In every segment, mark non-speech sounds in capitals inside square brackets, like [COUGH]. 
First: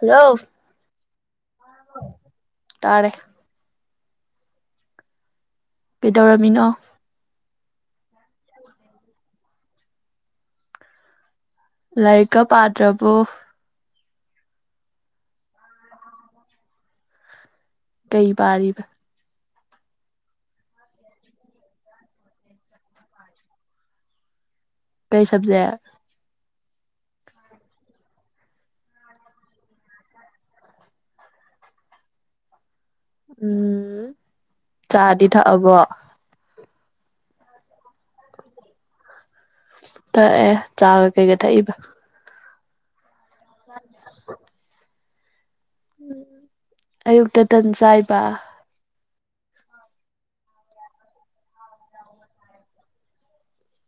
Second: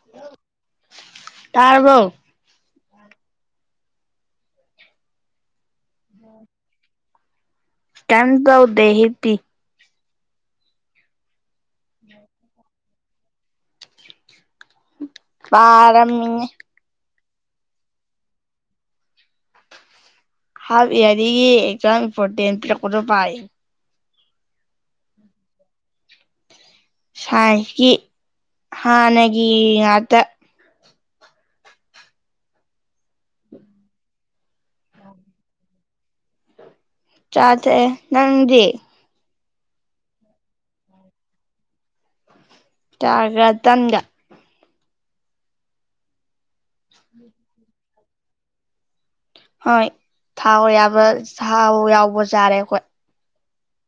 hello ꯇꯥꯔꯕꯣ ꯇꯥꯔꯦ ꯀꯩꯗꯧꯔꯝꯃꯤꯅꯣ ꯀꯦꯝ ꯇꯧꯗꯦ ꯍꯤꯞꯄꯤ ꯂꯥꯏꯔꯤꯛꯀ ꯄꯥꯗ꯭ꯔꯕꯨ ꯄꯥꯔꯝꯃꯤꯅꯦ ꯀꯩ ꯄꯥꯔꯤꯕ ꯍꯥꯐ ꯏꯌꯥꯔꯤꯒꯤ ꯑꯦꯛꯖꯥꯝ ꯏꯝꯄꯣꯔꯇꯦꯟ ꯄꯤꯔꯛꯄꯗꯣ ꯄꯥꯏ ꯀꯩ ꯁꯕꯖꯦꯛ ꯁꯥꯏꯟꯁꯀꯤ ꯍꯥꯟꯅꯒꯤ ꯉꯥꯛꯇ ꯎꯝ ꯆꯥꯗꯤ ꯊꯛꯑꯕꯣ ꯆꯥ ꯊꯛꯑꯦ ꯅꯪꯗꯤ ꯊꯛꯑꯦ ꯆꯥꯒ ꯀꯩꯒ ꯊꯛꯏꯕ ꯆꯥꯒ ꯇꯟꯒ ꯑꯌꯨꯛꯇ ꯇꯟ ꯆꯥꯏꯕ ꯍꯣꯏ ꯊꯥꯎ ꯌꯥꯕ ꯊꯥꯎ ꯌꯥꯎꯕ ꯆꯔꯦ ꯑꯩꯈꯣꯏ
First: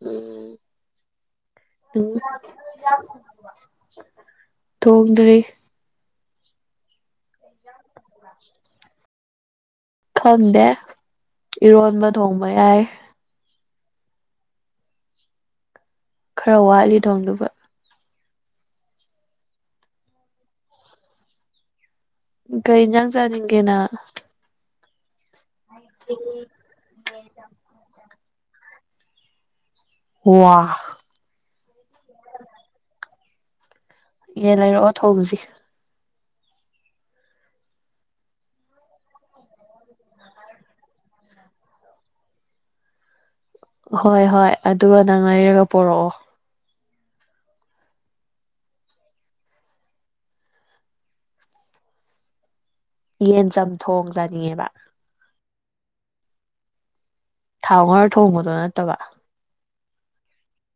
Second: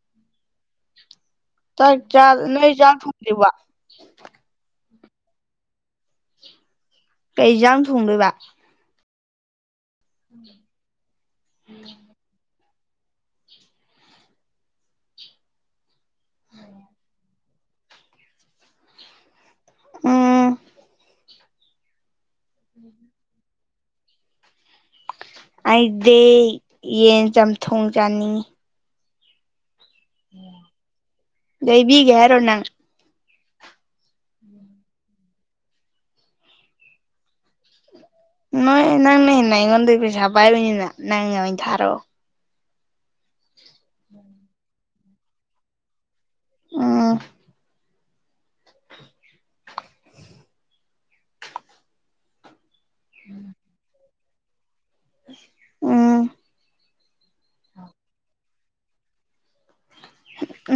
ꯎꯝ ꯅꯣꯏ ꯆꯥꯛ ꯊꯣꯡꯗꯔ꯭ꯤꯕꯣ ꯊꯣꯡꯗ꯭ꯔꯤ ꯀꯩꯖꯥꯡ ꯊꯣꯡꯗꯣꯏꯕ ꯈꯪꯗꯦ ꯏꯔꯣꯟꯕ ꯊꯣꯡꯕ ꯌꯥꯏ ꯈꯔ ꯋꯥꯠꯂꯤ ꯊꯣꯡꯗꯨꯕ ꯎꯝ ꯀꯩ ꯏꯟꯖꯥꯡ ꯆꯥꯅꯤꯡꯒꯦ ꯅꯪ ꯑꯩꯗꯤ ꯌꯦꯟ ꯆꯝꯊꯣꯡ ꯆꯥꯅꯤꯡꯉꯤ ꯋꯥ ꯂꯩꯕꯤꯒꯦ ꯍꯥꯏꯔꯣ ꯅꯪ ꯌꯦꯟ ꯂꯩꯔꯛ ꯑꯣ ꯊꯣꯡꯖꯤ ꯅꯣꯏ ꯅꯪꯅ ꯍꯦꯟꯅ ꯑꯩꯉꯣꯟꯗꯩꯩ ꯄꯩꯁꯥ ꯄꯥꯏꯕꯅꯤꯅ ꯅꯪꯅ ꯑꯣꯏ ꯊꯥꯔꯛꯑꯣ ꯍꯣꯏ ꯍꯣꯏ ꯑꯗꯨꯒ ꯅꯪ ꯂꯩꯔꯒ ꯄꯨꯔꯛꯑꯣ ꯎꯝ ꯌꯦꯟ ꯆꯝꯊꯣꯡ ꯆꯅꯤꯡꯉꯦꯕ ꯎꯝ ꯊꯥꯎ ꯉꯔꯒ ꯊꯣꯡꯕꯗꯣ ꯅꯠꯇꯕ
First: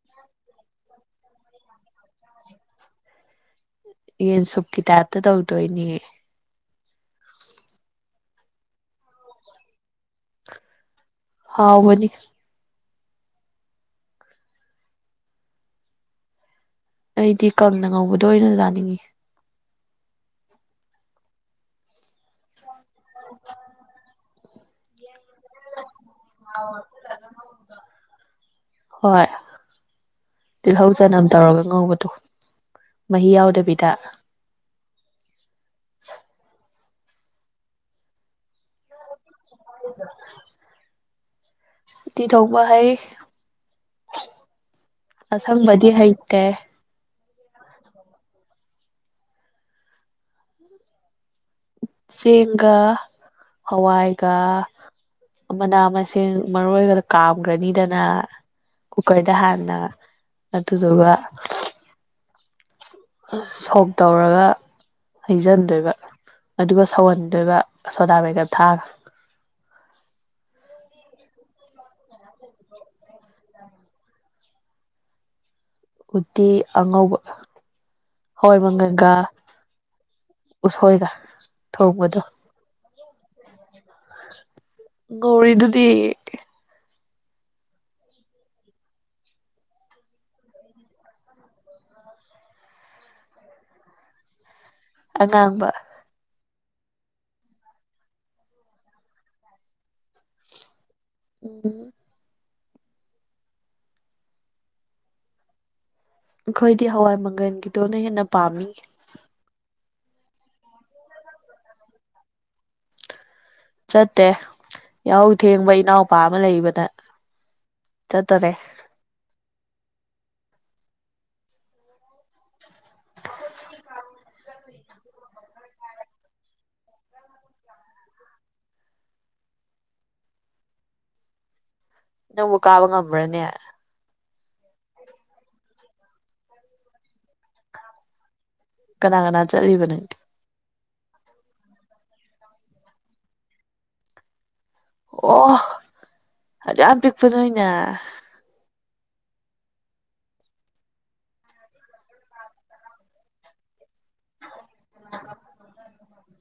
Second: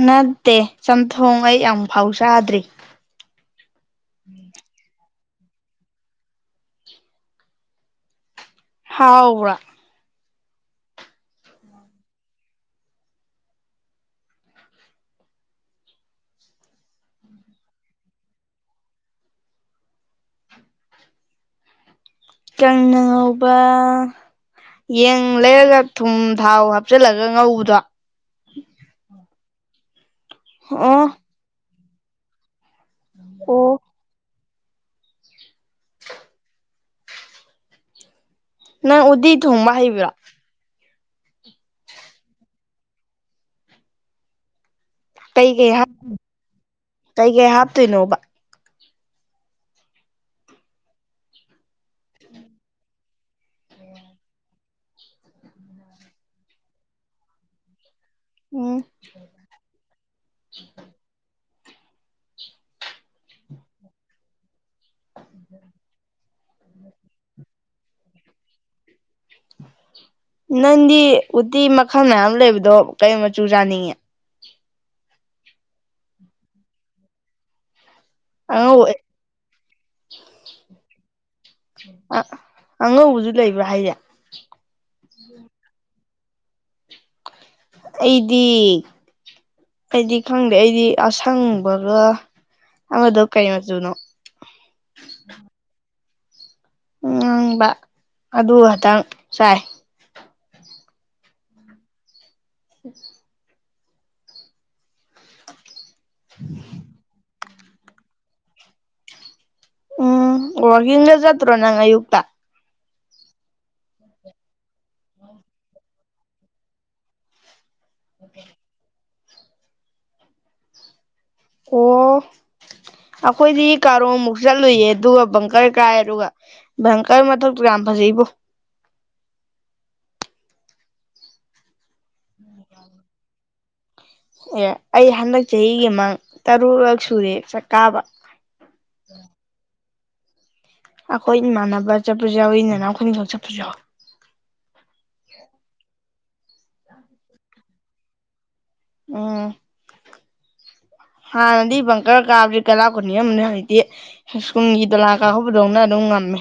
ꯅꯠꯇꯦ ꯆꯝꯊꯣꯡ ꯑꯩ ꯑꯃꯨꯛꯐꯥꯎ ꯆꯥꯗ꯭ꯔꯤ ꯌꯦꯟ ꯁꯨꯞꯀꯤ ꯇꯥꯏꯞꯇ ꯇꯧꯗꯣꯏꯅꯦ ꯍꯥꯎꯕꯔꯥ ꯍꯥꯎꯕꯅꯤ ꯑꯩꯗꯤ ꯀꯪꯅ ꯉꯧꯕꯗꯣ ꯑꯣꯏꯅ ꯆꯥꯅꯤꯡꯏ ꯀꯪꯅ ꯉꯧꯕꯥ ꯌꯦꯟ ꯂꯩꯔꯒ ꯊꯨꯝ ꯊꯥꯎ ꯍꯥꯞꯆꯤꯜꯂꯒ ꯉꯧꯕꯗꯣ ꯍꯣꯏ ꯇꯤꯜꯍꯧ ꯑꯣ ꯆꯅꯝ ꯇꯧꯔꯒ ꯉꯧꯕꯗꯣ ꯃꯍꯤ ꯑꯣ ꯌꯥꯎꯗꯕꯤꯗ ꯅꯪ ꯎꯗꯤ ꯊꯣꯡꯕ ꯍꯩꯕ꯭ꯔꯣ ꯎꯇꯤ ꯊꯣꯛꯕ ꯍꯩ ꯀꯩꯀꯩ ꯑꯁꯪꯕꯗꯤ ꯍꯥꯞ ꯍꯩꯇꯦ ꯀꯩꯀꯩ ꯍꯥꯞꯇꯣꯏꯅꯣꯕ ꯆꯦꯡꯒ ꯍꯋꯥꯏꯒ ꯃꯅꯥ ꯃꯁꯤꯡ ꯃꯔꯣꯏꯒꯗ ꯀꯥꯝꯈ꯭ꯔꯅꯤꯗꯅ ꯎꯝ ꯀꯨꯀꯔꯗ ꯍꯥꯟꯅ ꯑꯗꯨꯗꯨꯒ ꯑꯁ ꯁꯣꯛ ꯇꯧꯔꯒ ꯍꯩꯖꯟꯗꯣꯏꯕ ꯑꯗꯨꯒ ꯁꯧꯍꯟꯗꯣꯏꯕ ꯁꯣꯗꯥꯕꯩꯒꯞ ꯊꯥꯛꯑꯒ ꯅꯪꯗꯤ ꯎꯇꯤ ꯃꯈꯜ ꯃꯌꯥꯝ ꯂꯩꯕꯗꯣ ꯀꯩ ꯃꯆꯨ ꯆꯥꯅꯤꯡꯉꯦ ꯎꯇꯤ ꯑꯉꯧꯕ ꯑꯉꯧꯕ ꯍꯋꯥꯏꯃꯪꯒꯟꯒ ꯎꯁꯣꯏꯒ ꯑ ꯊꯣꯡꯕꯗꯣ ꯑꯉꯧꯕꯁꯨ ꯂꯩꯕ꯭ꯔꯥ ꯍꯥꯏꯖꯦ ꯒꯣꯔꯤꯗꯨꯗꯤ ꯑꯩꯗꯤ ꯑꯩꯗꯤ ꯈꯪꯗꯦ ꯑꯩꯗꯤ ꯑꯁꯪꯕꯒ ꯑꯃꯗꯣ ꯀꯔꯤ ꯃꯆꯨꯅꯣ ꯑꯉꯥꯡꯕ ꯉꯥꯡꯕ ꯑꯗꯨ ꯈꯇꯪ ꯆꯥꯏ ꯎꯝ ꯎ ꯑꯩꯈꯣꯏꯗꯤ ꯍꯋꯥꯏ ꯃꯪꯒꯜꯒꯤꯗꯣꯅ ꯍꯦꯟꯅ ꯄꯥꯝꯃꯤ ꯎꯝ ꯋꯥꯔꯀꯤꯡꯒ ꯆꯠꯇ꯭ꯔꯣ ꯅꯪ ꯑꯌꯨꯛꯇ ꯆꯠꯇꯦ ꯌꯥꯍꯧ ꯊꯦꯡꯕ ꯏꯅꯥꯎꯄꯥ ꯑꯃ ꯂꯩꯕꯗ ꯆꯠꯇꯔꯦ ꯑꯣ ꯑꯩꯈꯣꯏꯗꯤ ꯀꯔꯣ ꯃꯨꯛ ꯆꯠꯂꯨꯏꯌꯦ ꯑꯗꯨꯒ ꯕꯪꯀꯔ ꯀꯥꯏ ꯑꯗꯨꯒ ꯕꯪꯀꯔ ꯃꯊꯛꯇꯨ ꯌꯥꯝ ꯐꯖꯩꯕꯣ ꯅꯪꯕꯨ ꯀꯥꯕ ꯉꯝꯕ꯭ꯔꯅꯦ ꯑꯦ ꯑꯩ ꯍꯟꯗꯛ ꯆꯍꯤꯒꯤ ꯃꯥꯡ ꯇꯔꯨꯛꯔꯛ ꯁꯨꯔꯦ ꯆꯥꯛꯀꯥꯕ ꯀꯅꯥ ꯀꯅꯥ ꯆꯠꯂꯤꯕ ꯅꯪ ꯑꯩꯈꯣꯏ ꯏꯃꯥꯟꯅꯕ ꯆꯠꯄꯁꯨ ꯌꯥꯎꯏ ꯅꯥꯅꯥꯎ ꯑꯩꯈꯣꯏꯅꯤꯈꯛ ꯆꯠꯄꯁꯨ ꯌꯥꯎꯏ ꯑꯣ ꯑꯗꯨꯛꯌꯥꯝ ꯄꯤꯛꯄ ꯅꯣꯏꯅ ꯎꯝ ꯍꯅꯗꯤ ꯕꯩꯀꯔ ꯀꯥꯕꯖꯤ ꯀꯂꯥꯞꯀ ꯅꯤꯛꯑꯝꯕꯅꯤ ꯍꯧꯖꯤꯛ ꯇꯤ ꯁ꯭ꯀꯨꯜꯒꯤ ꯗꯣꯂꯥ ꯀꯥꯍꯧꯕꯗꯧꯅ ꯑꯗꯨꯝ ꯉꯝꯃꯦ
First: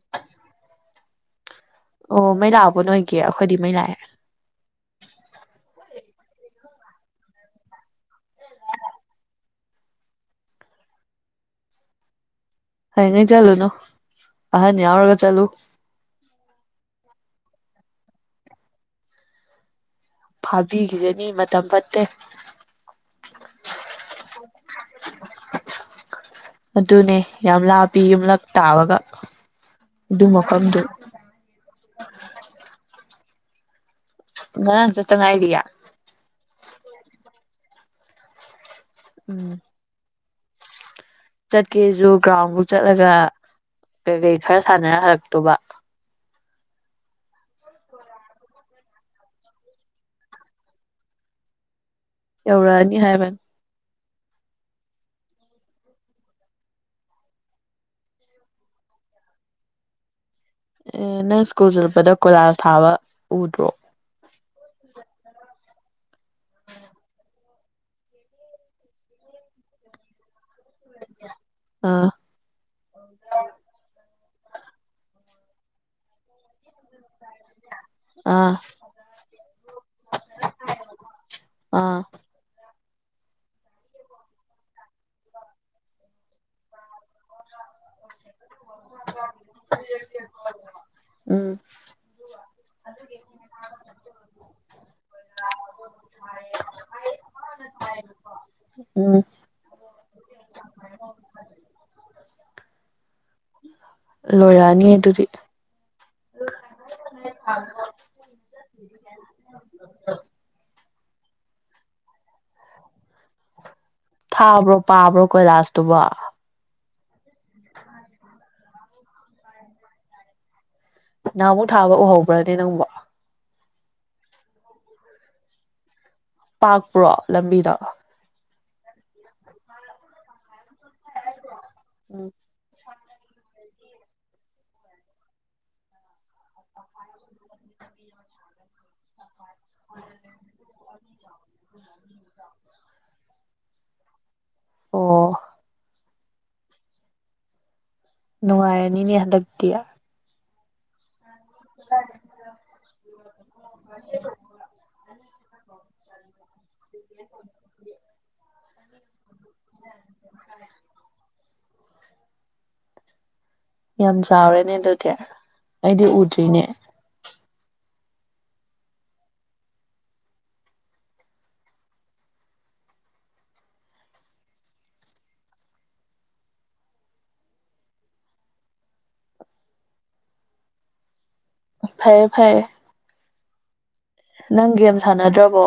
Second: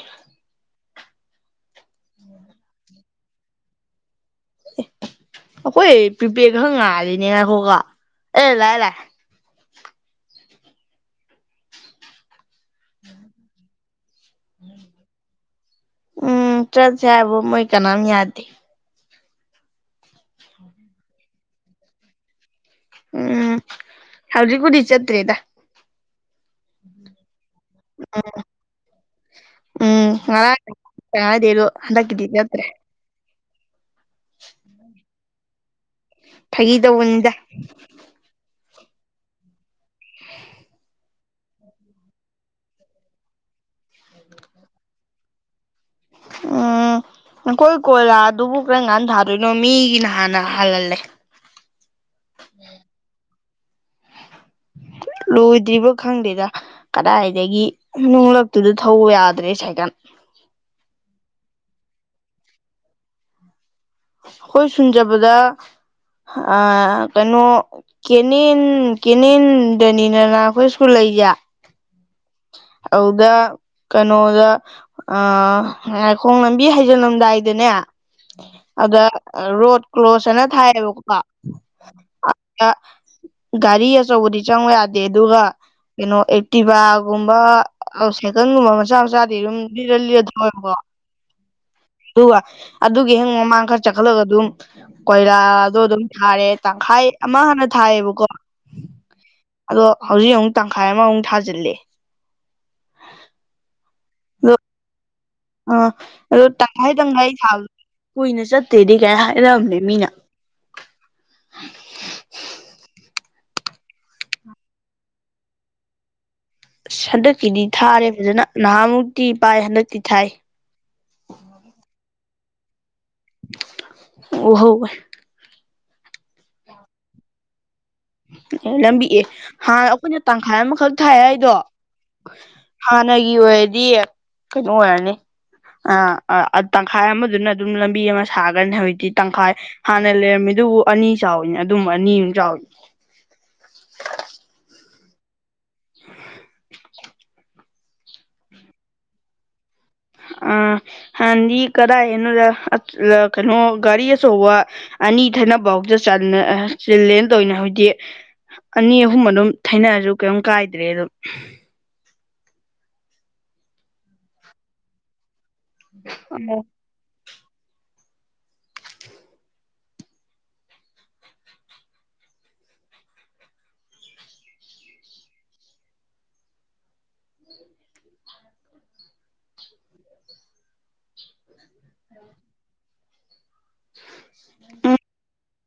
ꯑꯣ ꯃꯩ ꯂꯥꯛꯑꯕꯣ ꯅꯣꯏꯒꯤ ꯑꯩꯈꯣꯏꯗꯤ ꯃꯩ ꯂꯥꯛꯑꯦ ꯑꯩꯈꯣꯏ ꯄꯔꯤꯄꯦꯠ ꯈꯛ ꯉꯥꯜꯂꯤꯅꯦꯕꯀꯣ ꯑꯦ ꯂꯥꯛꯑꯦ ꯂꯥꯛꯑꯦ ꯍꯌꯦꯡꯒꯥꯩ ꯆꯠꯂꯨꯅꯨ ꯑꯍꯟ ꯌꯥꯎꯔꯒ ꯆꯠꯂꯨ ꯎꯝ ꯆꯠꯁꯦ ꯍꯥꯏꯕꯨ ꯃꯣꯏ ꯀꯅꯥꯝ ꯌꯥꯗꯦ ꯐꯥꯕꯤꯒꯤꯖꯅꯤ ꯃꯇꯝ ꯐꯠꯇꯦ ꯎꯝ ꯍꯧꯖꯤꯄꯨꯗꯤ ꯆꯠꯇ꯭ꯔꯦꯗ ꯑꯗꯨꯅꯦ ꯌꯥꯝ ꯂꯥꯞꯄꯤ ꯌꯨꯝꯂꯛ ꯇꯥꯕꯒ ꯑꯗꯨ ꯃꯐꯝꯗꯨ ꯀꯗꯦꯅꯣ ꯍꯟꯗꯀꯗꯦ ꯅ꯭ꯔꯦ ꯅ ꯆ ꯆꯉꯥꯏꯗꯌꯥ ꯐꯩꯗ ꯎꯟꯗ ꯎꯝ [UNINTELLIGIBLE] ꯆꯠꯀꯦꯁꯨ ꯒ꯭ꯔꯥꯎꯟꯐꯧ ꯆꯠꯂꯒ ꯀꯩ ꯀꯩ ꯈꯔ ꯁꯥꯟꯅꯔ ꯍꯜꯂꯛꯇꯣꯕ ꯎꯝ ꯀꯣꯏ ꯀꯣꯏꯂꯥ ꯑꯗꯨꯕꯨ ꯀꯔꯝ ꯀꯥꯟ ꯊꯥꯗꯣꯏꯅꯣ ꯃꯤꯒꯤꯅ ꯍꯥꯟꯅ ꯍꯜꯍꯜꯂꯦ ꯌꯧꯔꯛꯑꯅꯤ ꯍꯥꯏꯕꯅꯤ ꯂꯣꯏꯗ꯭ꯔꯤꯕ ꯈꯪꯗꯦꯗ ꯀꯗꯥꯏꯗꯒꯤ ꯅꯨꯡꯡꯂꯛꯇꯨꯗ ꯊꯧꯕ ꯌꯥꯗ꯭ꯔꯦ ꯁꯥꯏꯀꯥꯟ ꯑꯦ ꯅꯪ ꯁ꯭ꯀꯨꯜ ꯆꯠꯄꯗ ꯀꯣꯏꯂꯥꯁ ꯊꯥꯕ ꯎꯗ꯭ꯔꯣ ꯑꯩꯈꯣꯏ ꯁꯨꯟꯖꯕꯗ ꯑ ꯀꯩꯅꯣ ꯀꯦꯅꯦꯟ ꯀꯦꯅꯦꯟ ꯗꯅꯤꯅꯅ ꯑꯩꯈꯣꯏ ꯁ꯭ꯨ ꯂꯩꯒ ꯑꯥ ꯑꯗꯨꯗ ꯀꯩꯅꯣꯗ ꯑ ꯉꯏꯈꯣꯡ ꯂꯝꯕꯤ ꯍꯩꯖꯤꯜꯂꯝꯗꯥꯏꯗ ꯅꯦ ꯑꯥ ꯑꯗ ꯔꯣꯠ ꯀ꯭ꯂꯣꯁ ꯍꯥꯏꯅ ꯊꯥꯏꯌꯦꯕꯀꯀꯣ ꯑꯥ ꯒꯥꯔꯤ ꯑꯆꯧꯕꯗꯤ ꯆꯪ ꯌꯥꯗꯦ ꯑꯗꯨꯒ ꯀꯩꯅꯣ ꯑꯩꯠꯇꯤꯚ ꯒꯨꯝꯕ ꯁꯥꯏꯀꯜꯒꯨꯝꯕ ꯃꯆꯥ ꯃꯆꯥꯗꯤ ꯑꯗꯨꯝ ꯂꯤꯔ ꯂꯤꯔ ꯊꯣꯛꯋꯦꯕꯀꯣ ꯎꯝ ꯑꯗꯨꯒ ꯑꯗꯨꯒꯤ ꯍꯌꯦ ꯃꯃꯥꯡ ꯈꯔ ꯆꯠꯈꯠꯂꯒ ꯑꯗꯨꯝ ꯀꯣꯏꯂꯥꯗꯣ ꯑꯗꯨꯝ ꯊꯥꯔꯦ ꯇꯪꯈꯥꯏ ꯑꯃ ꯍꯥꯟꯅ ꯊꯥꯏꯌꯦꯕꯀꯣ ꯎꯝ ꯑꯗꯣ ꯍꯧꯖꯤꯛ ꯑꯃꯨꯛ ꯇꯪꯈꯥꯏ ꯑꯃꯃꯨꯛ ꯊꯥꯖꯤꯜꯂꯦ ꯑꯗꯣ ꯂꯣꯏꯔꯛꯑꯅꯤ ꯑꯗꯨꯗꯤ ꯑ ꯑꯗꯣ ꯇ ꯍꯗꯪꯒꯒꯥꯔꯤ ꯊꯕꯗ ꯀꯨꯏꯅ ꯆꯠꯇꯦꯗꯤ ꯀꯥꯏ ꯍꯥꯏꯔꯑꯕꯅꯦ ꯃꯤꯅ ꯊꯥꯕ꯭ꯔꯣ ꯄꯥꯕ꯭ꯔꯣ ꯀꯣꯏꯂꯥꯁꯇꯨꯕ ꯑꯁ ꯍꯟꯗꯛꯀꯤꯗꯤ ꯊꯥꯔꯦ ꯐꯖꯅ ꯅꯍꯥꯃꯨꯛꯇꯤ ꯄꯥꯏ ꯍꯟꯗꯛꯇꯤ ꯊꯥꯏ ꯅꯍꯥꯃꯨꯛ ꯊꯥꯒ ꯎꯍꯧꯕ꯭ꯔꯅꯦ ꯅꯪꯕ ꯑꯣꯍꯣ ꯄꯥꯛꯄ꯭ꯔꯣ ꯂꯝꯕꯤꯗꯣ ꯑꯦ ꯂꯝꯕꯤꯑꯦ ꯍꯥꯏꯥꯟ ꯑꯩꯈꯣꯏꯅ ꯇꯪꯈꯥꯏ ꯑꯃꯈꯛ ꯊꯥꯏ ꯍꯥꯏꯗꯣ ꯍꯥꯟꯅꯒꯤ ꯑꯣꯏꯔꯗꯤ ꯀꯩꯅꯣ ꯑꯣꯏꯔꯅꯤ ꯑ ꯇꯪꯈꯥꯏ ꯑꯃꯗꯨꯅ ꯑꯗꯨꯝ ꯂꯝꯕꯤ ꯑꯃ ꯁꯥꯒꯅꯤ ꯍꯧꯖꯤꯛꯇꯤ ꯇꯪꯈꯥꯏ ꯍꯥꯟꯅ ꯂꯩꯔꯝꯃꯤ ꯑꯗꯨꯕꯨ ꯑꯅꯤ ꯆꯥꯎꯋꯤꯅꯦ ꯑꯗꯨꯝ ꯑꯅꯤꯃꯨ ꯆꯥꯎꯋꯏ ꯑꯣ [UNINTELLIGIBLE] ꯅꯉꯥꯏꯦꯅꯤꯅꯤꯍ ꯗꯌꯥ ꯑꯥ ꯍꯥꯟꯗꯤ ꯀꯗꯥꯏꯅꯣ ꯀꯩꯅꯣ ꯒꯥꯔꯤ ꯑꯆꯧꯕ ꯑꯅꯤ ꯊꯅꯕꯥꯎꯖ ꯆꯤꯜꯂꯦꯅ ꯇꯧꯅ ꯍꯧꯖꯤꯗꯤ ꯑꯅꯤ ꯑꯍꯨꯝ ꯑꯗꯨꯝ ꯊꯅꯔꯁꯨ ꯀꯩꯝ ꯀꯥꯏꯗ꯭ꯔꯦ ꯑꯗꯨꯝ ꯌꯥꯝ ꯆꯥꯎꯔꯦꯅꯦ ꯑꯗꯨꯗꯤ ꯑꯩꯗꯤ ꯎꯗ꯭ꯔꯤꯅꯦ ꯐꯌꯦ ꯐꯌꯦꯦ ꯅꯪ ꯎꯝ ꯒꯦꯝ ꯁꯥꯟꯅꯗ꯭ꯔꯕꯣ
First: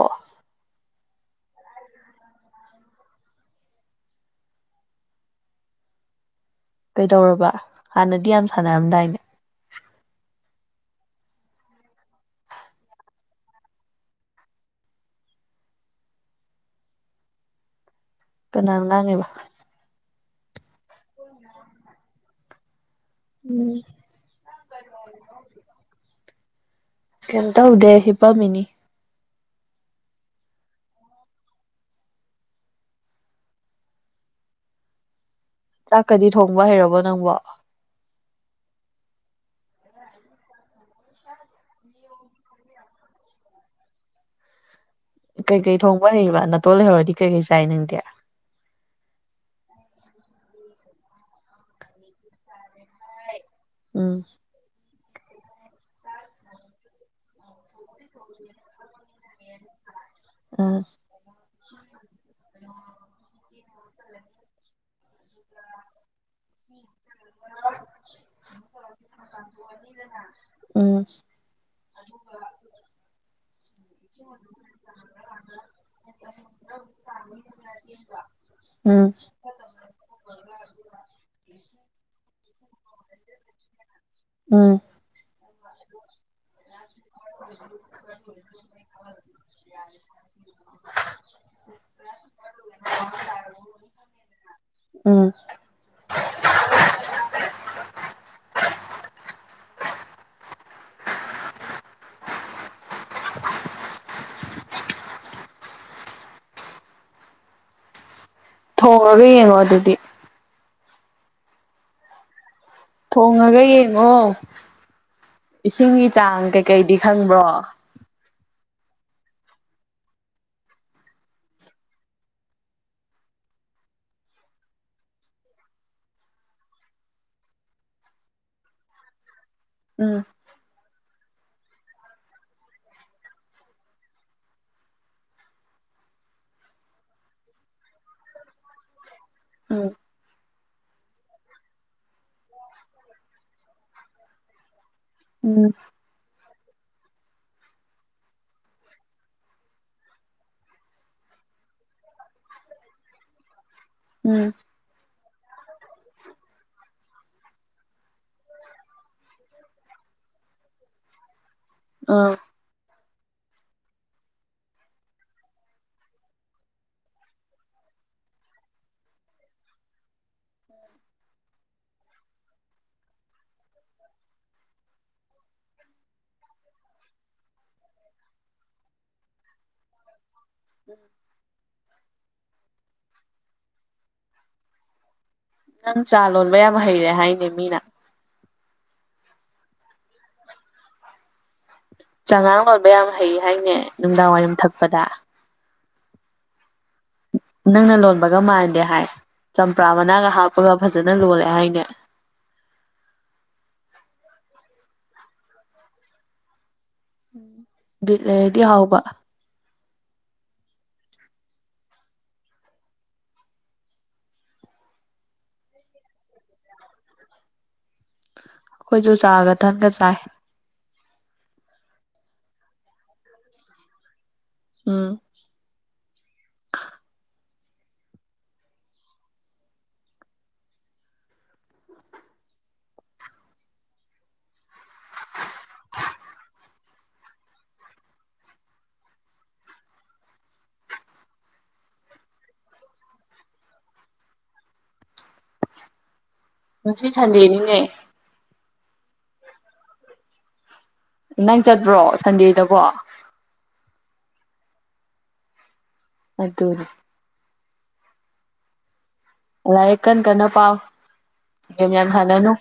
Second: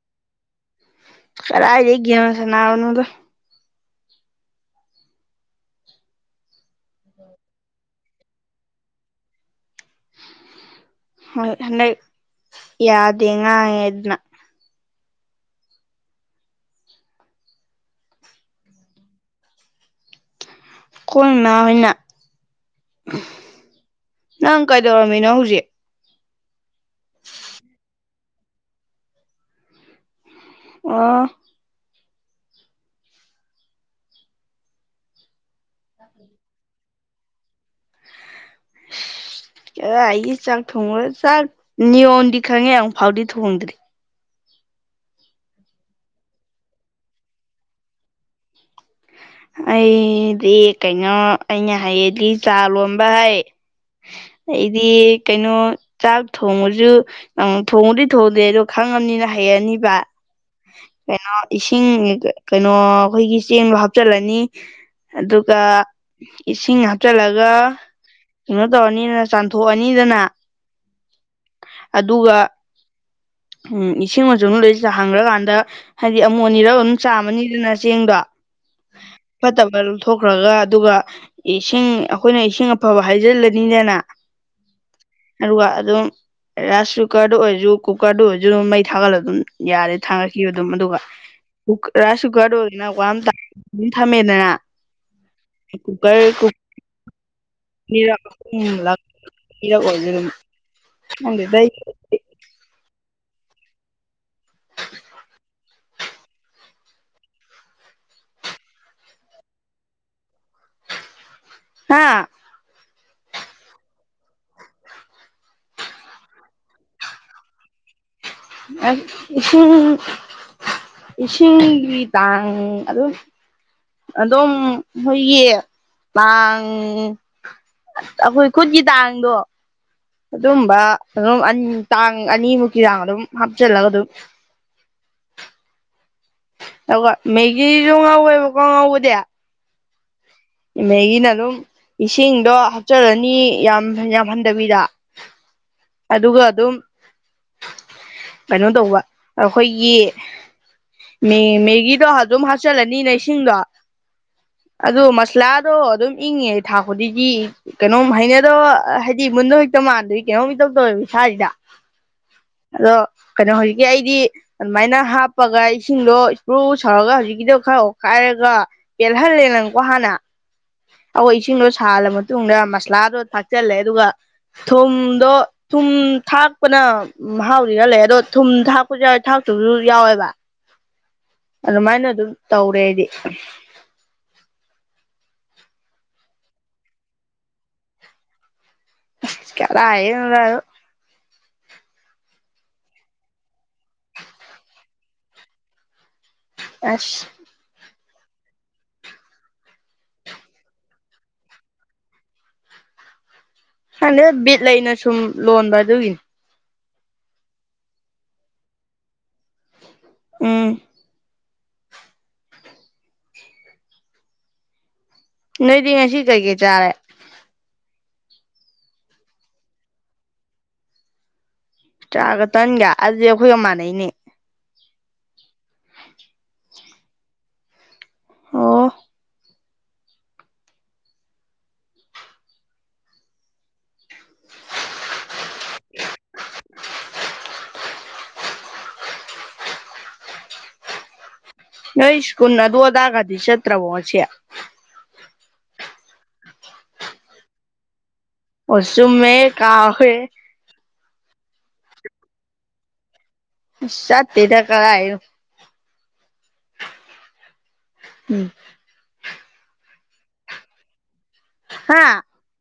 ꯈꯔ ꯍꯥꯏ ꯂꯩꯒꯦ ꯁꯅꯥꯎꯅꯗ ꯀꯩꯗꯧꯔꯕ ꯍꯥꯟꯅꯗꯤ ꯌꯥꯝ ꯁꯥꯟꯅꯔꯝꯗꯥꯏꯅꯦ ꯍ ꯌꯥꯗ ꯌꯦꯉ ꯌꯦꯗꯅ ꯀꯅꯥꯅ ꯉꯥꯡꯉꯦꯕ ꯈꯣꯡꯅ ꯑꯣꯏꯅ ꯎꯝ ꯅꯪ ꯀꯩꯗꯧꯔꯝꯃꯤꯅꯣ ꯍꯧꯖꯤꯛ ꯀꯦꯟꯇꯧ ꯎꯗꯦ ꯄꯝꯃꯤꯅꯤ ꯑꯣ ꯆꯥꯛꯀꯗꯤ ꯊꯣꯡꯕ ꯍꯩꯔꯕꯣ ꯅꯪꯕꯣ ꯑꯦ ꯑꯩꯒꯤ ꯆꯥꯛ ꯊꯣꯡꯉꯨꯔ ꯆꯥꯛ ꯅꯤꯌꯣꯝꯗꯤ ꯈꯪꯉꯦ ꯑꯃꯨꯛ ꯐꯥꯎꯗꯤ ꯊꯣꯡꯗ꯭ꯔꯤ ꯀꯩꯀꯩ ꯊꯣꯡꯕ ꯍꯩꯕ ꯅꯅꯥꯇꯣꯟꯜ ꯂꯩꯍꯧꯔꯗꯤ ꯀꯩꯀꯩ ꯆꯥꯏꯅꯤꯡꯗꯦ ꯑꯩꯗꯤ ꯀꯩꯅꯣ ꯑꯩꯅ ꯍꯥꯏꯌꯦꯗꯤ ꯆꯥ ꯂꯣꯟꯕ ꯍꯥꯏ ꯎꯝ ꯑꯩꯗꯤ ꯀꯩꯅꯣ ꯆꯥꯛ ꯊꯣꯡꯉꯁꯨ ꯑꯪ ꯊꯣꯡꯉꯨꯗꯗꯤ ꯊꯣꯡꯗꯦ ꯑꯗꯣ ꯈꯪꯉꯕꯅꯤꯅ ꯍꯩꯔꯅꯤꯕ ꯑꯥ ꯀꯩꯅꯣ ꯏꯁꯤꯡ ꯀꯩꯅꯣ ꯑꯩꯈꯣꯏꯒꯤ ꯆꯦꯡ ꯍꯥꯞ ꯆꯜꯂꯅꯤ ꯑꯗꯨꯒ ꯏꯁꯤꯡ ꯍꯥ ꯍꯥꯞꯆꯜꯂꯒ ꯀꯩꯅꯣ ꯇꯧꯔꯅꯤꯗꯅ ꯆꯥꯝꯊꯣꯛꯑꯅꯤꯗꯅ ꯎꯝ ꯑꯗꯨꯒ ꯎ ꯏꯁꯤꯡ ꯃꯆ ꯂꯩꯁꯤꯗ ꯍꯪꯈ꯭ꯔꯀꯥꯟꯗ ꯍꯥꯏꯗꯤ ꯑꯃꯣꯠꯅꯤꯔ ꯑꯗꯨꯝ ꯆꯥꯝꯃꯅꯤꯗꯅ ꯆꯦꯡꯗꯣ ꯎꯝ ꯐꯠꯇꯕ ꯂꯧꯊꯣꯛꯈ꯭ꯔꯒ ꯑꯗꯨꯒ ꯏꯁꯤꯡ ꯑꯩꯈꯣꯏꯅ ꯏꯁꯤꯡ ꯑꯐꯕ ꯍꯥꯏꯖꯤꯜꯂꯅꯤꯗꯅ ꯎꯝ ꯑꯗꯨꯒ ꯑꯗꯨꯝ ꯔꯥꯏꯁ ꯀꯨꯀꯔꯗ ꯑꯣꯏꯔꯁꯨ ꯀꯨꯀꯔꯗ ꯑꯣꯏꯔꯁꯨ ꯑꯗꯨꯝ ꯃꯩ ꯊꯥꯒꯠꯂ ꯑꯗꯨꯝ ꯌꯥꯔꯦ ꯊꯥꯡꯒꯠꯈꯤꯕ ꯑꯗꯨꯝ ꯑꯗꯨꯒ ꯔꯥꯏꯁ ꯀꯨꯀꯔꯗ ꯑꯣꯏꯗꯅ ꯋꯥ ꯑꯗꯨꯝ ꯊꯝꯃꯦꯗꯅ ꯎꯝ ꯀꯨꯀꯔ ꯀꯨꯛ ꯔꯛꯔꯛ ꯑꯣꯏ ꯑꯗꯨꯗ ꯊꯣꯡꯉꯒ ꯌꯦꯡꯉꯣ ꯑꯗꯨꯗꯤ ꯍꯥꯥ ꯊꯣꯡꯉꯒ ꯌꯦꯡꯉꯣ ꯏꯁꯤꯡꯒꯤ ꯆꯥꯡ ꯀꯩꯀꯩꯗꯤ ꯈꯪꯕ꯭ꯔꯣ ꯏꯁꯤꯡ ꯏꯁꯤꯡꯒꯤ ꯇꯥꯡ ꯑꯗꯨꯝ ꯑꯗꯨꯝ ꯑꯩꯈꯣꯏꯒꯤ ꯇꯥꯡ ꯑꯩꯈꯣꯏ ꯈꯨꯠꯀꯤ ꯇꯥꯡꯗꯣ ꯎꯝ ꯑꯗꯨꯝꯕ ꯑꯗꯨꯝ ꯇꯥꯡ ꯑꯅꯤꯃꯨꯛꯀꯤ ꯆꯥꯡ ꯑꯗꯨꯝ ꯍꯥꯞꯆꯤꯜꯂꯒ ꯑꯗꯨꯝ ꯑꯗꯨꯒ ꯃꯦꯒꯤꯖꯨ ꯉꯧꯋꯦꯕꯀꯣ ꯉꯧꯕꯗ ꯎꯝ ꯃꯦꯒꯤꯅ ꯑꯗꯨꯝ ꯏꯁꯤꯡꯗꯣ ꯍꯥꯞꯆꯜꯂꯅꯤ ꯌꯥꯝ ꯌꯥꯝ ꯍꯟꯗꯕꯤꯗ ꯎꯝ ꯑꯗꯨꯒ ꯑꯗꯨꯝ ꯀꯩꯅꯣ ꯇꯧꯕ ꯑꯩꯈꯣꯏꯒꯤ ꯃꯦꯒꯤꯗꯣ ꯑꯗꯨꯝ ꯍꯥꯞꯆꯤꯜꯂꯅꯤꯅꯦ ꯏꯁꯤꯡꯗꯣ ꯎꯝ ꯑꯗꯨ ꯃꯁꯂꯥꯗꯣ ꯑꯗꯨꯝ ꯏꯪꯉꯦ ꯊꯥ ꯈꯨꯗꯤꯡꯒꯤ ꯀꯩꯅꯣꯝ ꯍꯩꯅꯗꯕ ꯍꯥꯏꯗꯤ ꯃꯨꯟꯗ ꯍꯖꯤꯦꯛꯇ ꯃꯥꯟꯗꯒꯤ ꯀꯩꯅꯣꯝ ꯇꯧ ꯇꯧꯋꯦꯕ ꯏꯁꯥꯁꯤꯗ ꯑ ꯑꯗꯣ ꯀꯩꯅꯣ ꯍꯧꯖꯤꯛꯀꯤ ꯑꯩꯗꯤ ꯑꯗꯨꯃꯥꯏꯅ ꯍꯥꯞꯄꯒ ꯏꯁꯤꯡꯗꯣ ꯏꯁꯄ꯭ꯔꯨ ꯁꯧꯔꯒ ꯍꯧꯖꯤꯛꯀꯤꯗꯣ ꯈꯔ ꯑꯣꯈꯥꯏꯔꯒ ꯌꯦꯜꯍꯜꯦ ꯅꯪꯒꯣ ꯍꯥꯅ ꯑꯩꯈꯣꯏ ꯏꯁꯤꯡꯗꯣ ꯁꯥꯜꯂ ꯃꯇꯨꯡꯗ ꯃꯁꯂꯥꯗꯣ ꯊꯥꯛꯆꯜꯂꯦ ꯑꯗꯨꯒ ꯊꯨꯝꯗꯣ ꯊꯨꯝ ꯊꯥꯛꯄꯅ ꯎ ꯍꯥꯎꯗꯤꯔ ꯂꯩ ꯑꯗꯣ ꯊꯨꯝ ꯊꯥꯛꯄꯁꯨ ꯌꯥꯎꯋꯦ ꯊꯥꯛꯁꯨ ꯌꯥꯎꯋꯦꯕ ꯑꯗꯨꯃꯥꯏꯅ ꯑꯗꯨꯝ ꯇꯧꯔꯦ ꯑꯩꯗꯤ ꯅꯪ ꯆꯥ ꯂꯣꯟꯕ ꯌꯥꯝ ꯍꯩꯔꯦ ꯍꯥꯏꯅꯦ ꯃꯤꯅ ꯀꯗꯥꯏꯗꯩꯅ‌ꯣꯗ ꯗꯗ‌ꯣ ꯆꯉꯥꯡ ꯂꯣꯟꯕ ꯌꯥꯝ ꯍꯩ ꯍꯥꯏꯅꯦ ꯅꯨꯡꯗꯥꯡ ꯋꯥꯏꯔꯝ ꯊꯛꯄꯗ ꯑꯁ ꯅꯪꯅ ꯂꯣꯟꯕꯒ ꯃꯥꯟꯂꯦ ꯍꯥꯏ ꯆꯝꯄ꯭ꯔꯥ ꯃꯅꯥꯒ ꯍꯥꯞꯄꯒ ꯐꯖꯅ ꯂꯣꯜꯂꯦ ꯍꯥꯏꯅꯦ ꯍꯗ ꯕꯤꯠ ꯂꯩꯅ ꯁꯨꯝ ꯂꯣꯟꯕ ꯑꯗꯨꯒꯤꯅꯤ ꯕꯤꯠ ꯂꯩꯔꯗꯤ ꯍꯥꯎꯕ ꯎꯝ ꯅꯣꯏꯗꯤ ꯉꯁꯤ ꯀꯩ ꯀꯩ ꯆꯥꯔꯦ ꯑꯩꯈꯣꯏꯁꯨ ꯆꯥꯒ ꯇꯟꯒ ꯆꯥꯏ ꯆꯥꯒ ꯇꯟꯒ ꯑꯗꯨꯗꯤ ꯑꯩꯈꯣꯏꯒ ꯃꯥꯟꯅꯩꯅꯦ ꯎꯝ [UNINTELLIGIBLE] ꯑꯣ [INAUDIBLE] ꯅꯣꯏ ꯁ꯭ꯀꯨꯜ ꯑꯗꯨ ꯑꯗꯥꯒꯗꯤ ꯆꯠꯇ꯭ꯔꯕꯣ ꯉꯁꯤ ꯉꯁꯤ ꯁꯟꯗꯦꯅꯤꯅꯦ ꯑꯣ ꯆꯨꯝꯃꯦꯍꯦ ꯀꯥꯎꯋꯦꯍꯦ ꯅꯪ ꯆꯠꯄ꯭ꯔꯣ ꯁꯟꯗꯦꯗꯕꯣ ꯏꯁ ꯆꯠꯇꯦꯗꯥ ꯀꯗꯥꯏꯗꯩꯩꯅꯣ ꯑꯗꯨꯅꯤ ꯎꯝ ꯂꯥꯏꯔꯤꯛ ꯀꯟ ꯀꯟꯅꯥ ꯄꯥꯎ ꯒꯦꯝ ꯍꯥ ꯌꯥꯝ ꯁꯅꯥꯅꯨ